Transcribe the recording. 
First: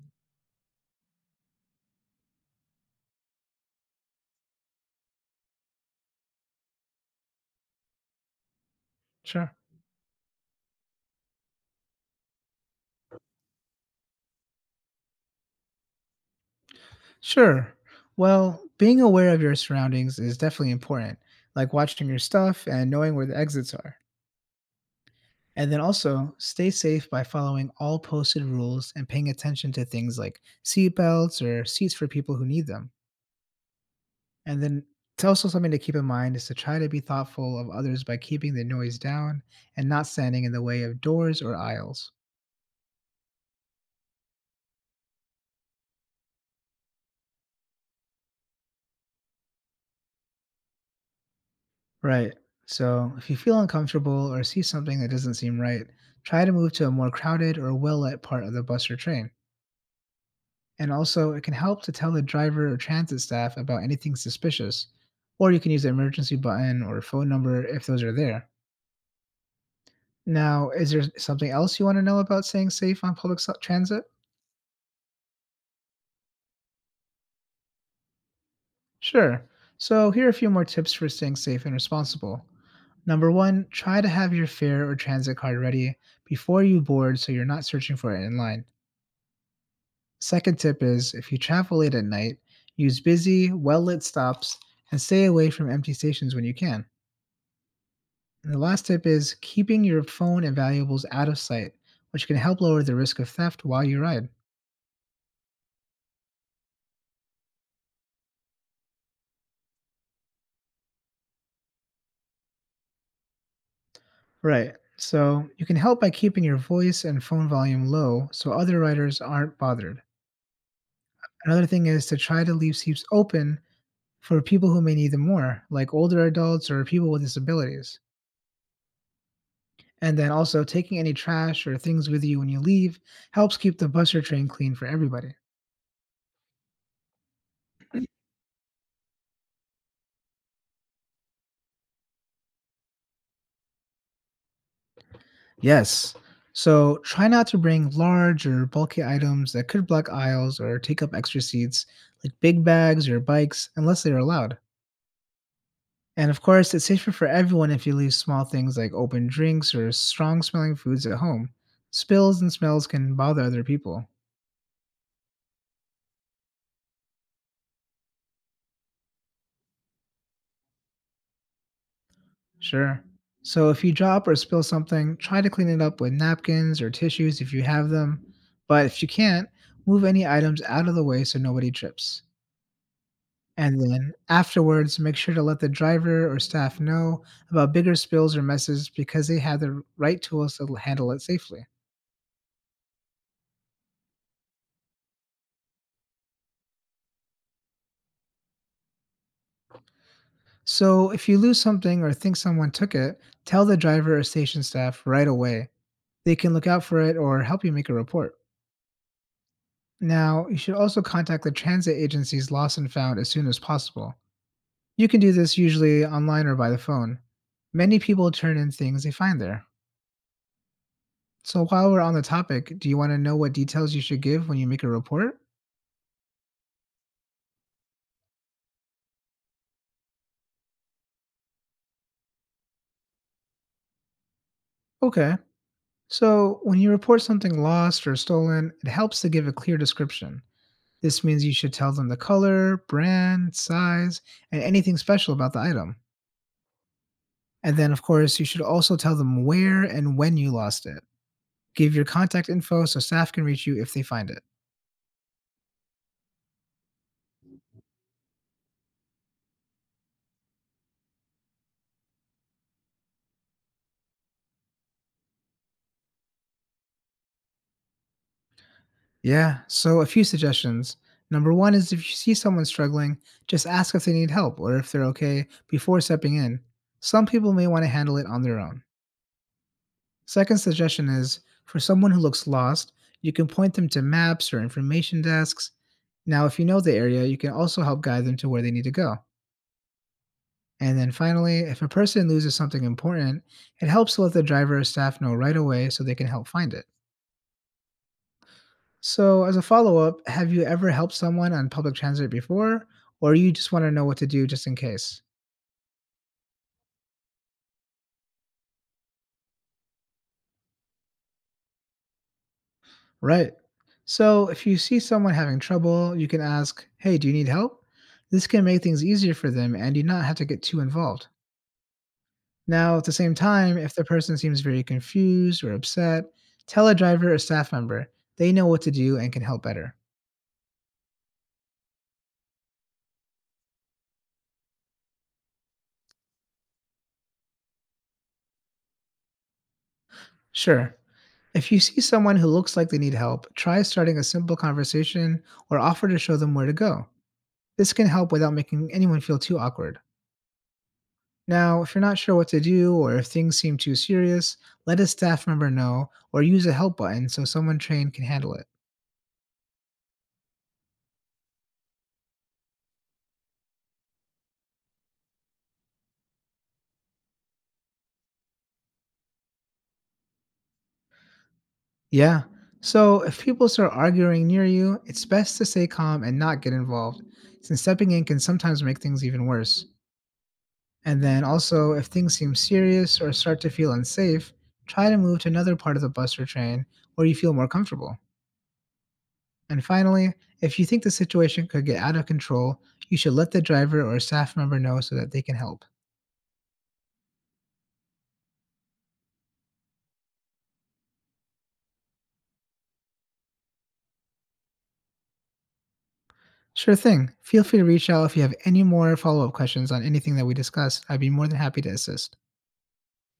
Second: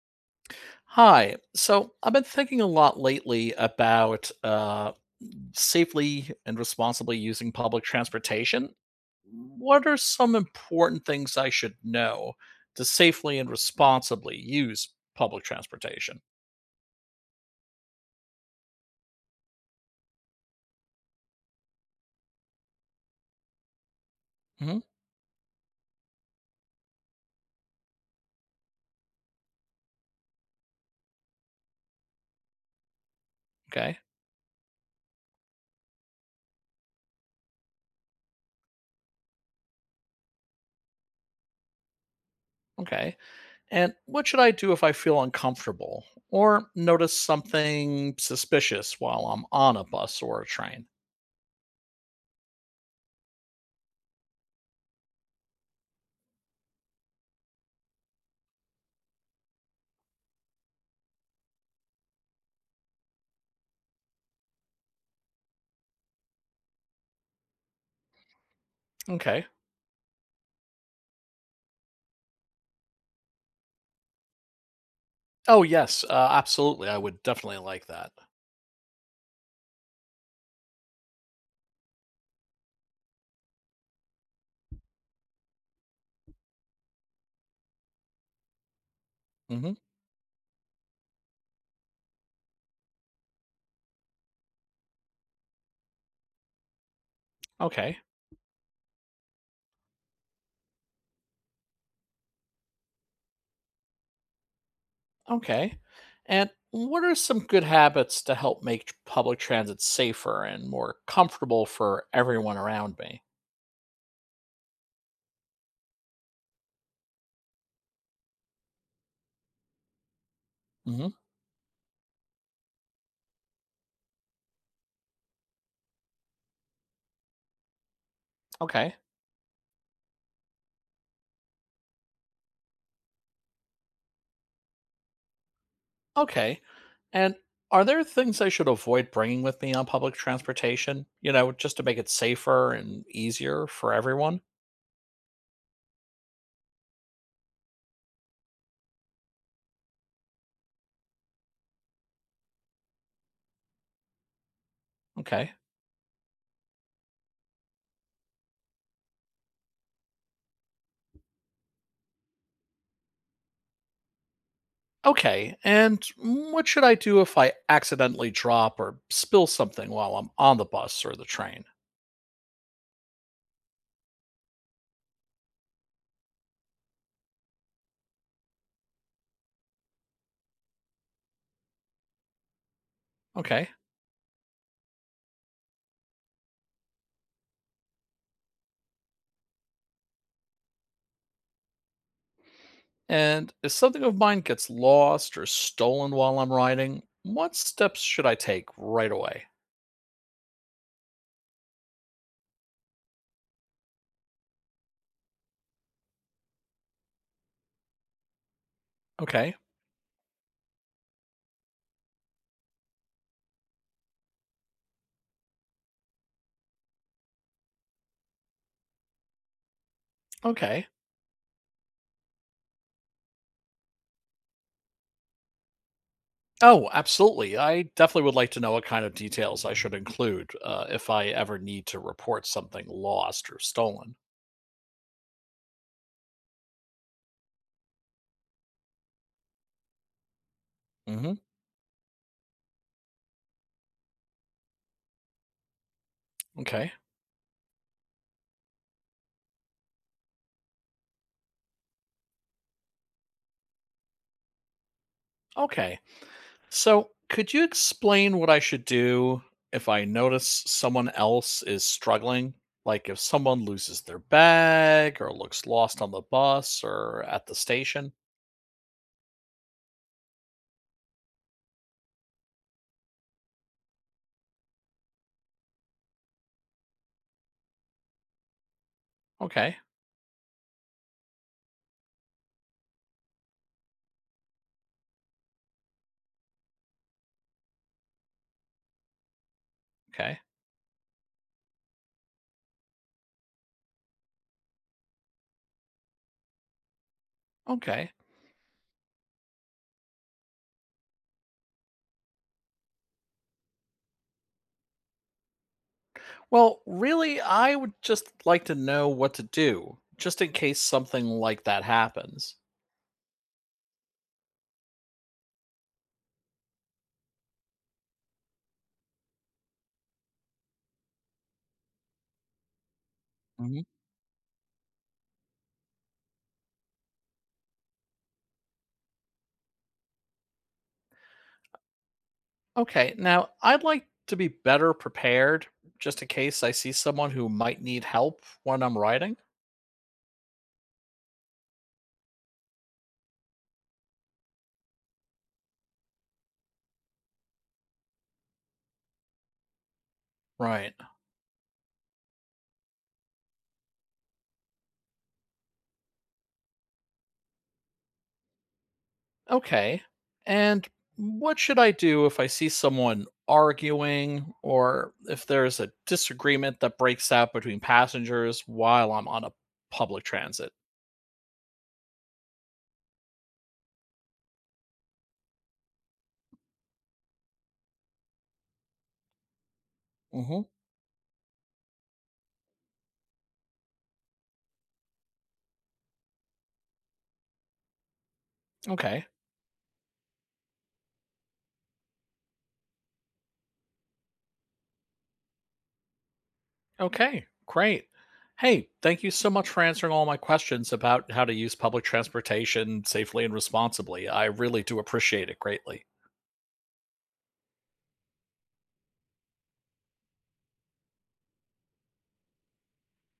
Hi. So I've been thinking a lot lately about safely and responsibly using public transportation. Sure. What are some important things I should know to safely and responsibly use public transportation? Sure. Well, being aware of your surroundings is definitely important, like watching your stuff and knowing where the exits are. Hmm. And then also stay safe by following all posted rules and paying attention to things like seat belts or seats for people who need them. Okay. And then it's also something to keep in mind is to try to be thoughtful of others by keeping the noise down and not standing in the way of doors or aisles. Okay. And what should I do if I feel uncomfortable or notice something suspicious while I'm on a bus or a train? Right. So if you feel uncomfortable or see something that doesn't seem right, try to move to a more crowded or well lit part of the bus or train. And also, it can help to tell the driver or transit staff about anything suspicious. Or you can use the emergency button or phone number if those are there. Okay. Now, is there something else you want to know about staying safe on public transit? Oh, yes. Absolutely. I would definitely like that. Sure. So, here are a few more tips for staying safe and responsible. Number one, try to have your fare or transit card ready before you board so you're not searching for it in line. Hmm. Second tip is if you travel late at night, use busy, well lit stops and stay away from empty stations when you can. Okay. And the last tip is keeping your phone and valuables out of sight, which can help lower the risk of theft while you ride. Okay. And what are some good habits to help make public transit safer and more comfortable for everyone around me? Right. So you can help by keeping your voice and phone volume low so other riders aren't bothered. Hmm. Another thing is to try to leave seats open for people who may need them more, like older adults or people with disabilities. Okay. And then also taking any trash or things with you when you leave helps keep the bus or train clean for everybody. Okay. And are there things I should avoid bringing with me on public transportation? Just to make it safer and easier for everyone? Yes. So try not to bring large or bulky items that could block aisles or take up extra seats, like big bags or bikes, unless they are allowed. Okay. And of course, it's safer for everyone if you leave small things like open drinks or strong smelling foods at home. Spills and smells can bother other people. Okay. And what should I do if I accidentally drop or spill something while I'm on the bus or the train? Sure. So if you drop or spill something, try to clean it up with napkins or tissues if you have them. But if you can't, move any items out of the way so nobody trips. Okay. And then afterwards, make sure to let the driver or staff know about bigger spills or messes because they have the right tools to handle it safely. And if something of mine gets lost or stolen while I'm riding, what steps should I take right away? So if you lose something or think someone took it, tell the driver or station staff right away. They can look out for it or help you make a report. Okay, Now, you should also contact the transit agency's lost and found as soon as possible. You can do this usually online or by the phone. Many people turn in things they find there. okay. So, while we're on the topic, do you want to know what details you should give when you make a report? Oh, absolutely. I definitely would like to know what kind of details I should include, if I ever need to report something lost or stolen. Okay. So, when you report something lost or stolen, it helps to give a clear description. This Hmm. means you should tell them the color, brand, size, and anything special about the item. Okay, And then, of course, you should also tell them where and when you lost it. Give your contact info so staff can reach you if they find it. okay. So, could you explain what I should do if I notice someone else is struggling? Like if someone loses their bag or looks lost on the bus or at the station? Yeah, so a few suggestions. Number one is if you see someone struggling, just ask if they need help or if they're okay before stepping in. Some people may want to handle it on their own. Okay. Second suggestion is for someone who looks lost, you can point them to maps or information desks. Now, if you know the area, you can also help guide them to where they need to go. Okay. And then finally, if a person loses something important, it helps to let the driver or staff know right away so they can help find it. Okay. So, as a follow up, have you ever helped someone on public transit before, or you just want to know what to do just in case? Well, really, I would just like to know what to do, just in case something like that happens. Right. So if you see someone having trouble, you can ask, "Hey, do you need help?" This can make things easier for them and you not have to get too involved. Now, at the same time, Hmm. if the person seems very confused or upset, tell a driver or staff member. They know what to do and can help better. Okay. Now, I'd like to be better prepared, just in case I see someone who might need help when I'm writing. Sure. If you see someone who looks like they need help, try starting a simple conversation or offer to show them where to go. This can help without making anyone feel too awkward. Right. Now, if you're not sure what to do or if things seem too serious, let a staff member know or use a help button so someone trained can handle it. Okay. And what should I do if I see someone arguing or if there's a disagreement that breaks out between passengers while I'm on a public transit? Yeah, so if people start arguing near you, it's best to stay calm and not get involved, since stepping in can sometimes make things even worse. Hmm. And then also, if things seem serious or start to feel unsafe, try to move to another part of the bus or train where you feel more comfortable. Okay. And finally, if you think the situation could get out of control, you should let the driver or staff member know so that they can help. Okay, great. Hey, thank you so much for answering all my questions about how to use public transportation safely and responsibly. I really do appreciate it greatly. Sure thing. Feel free to reach out if you have any more follow up questions on anything that we discussed. I'd be more than happy to assist.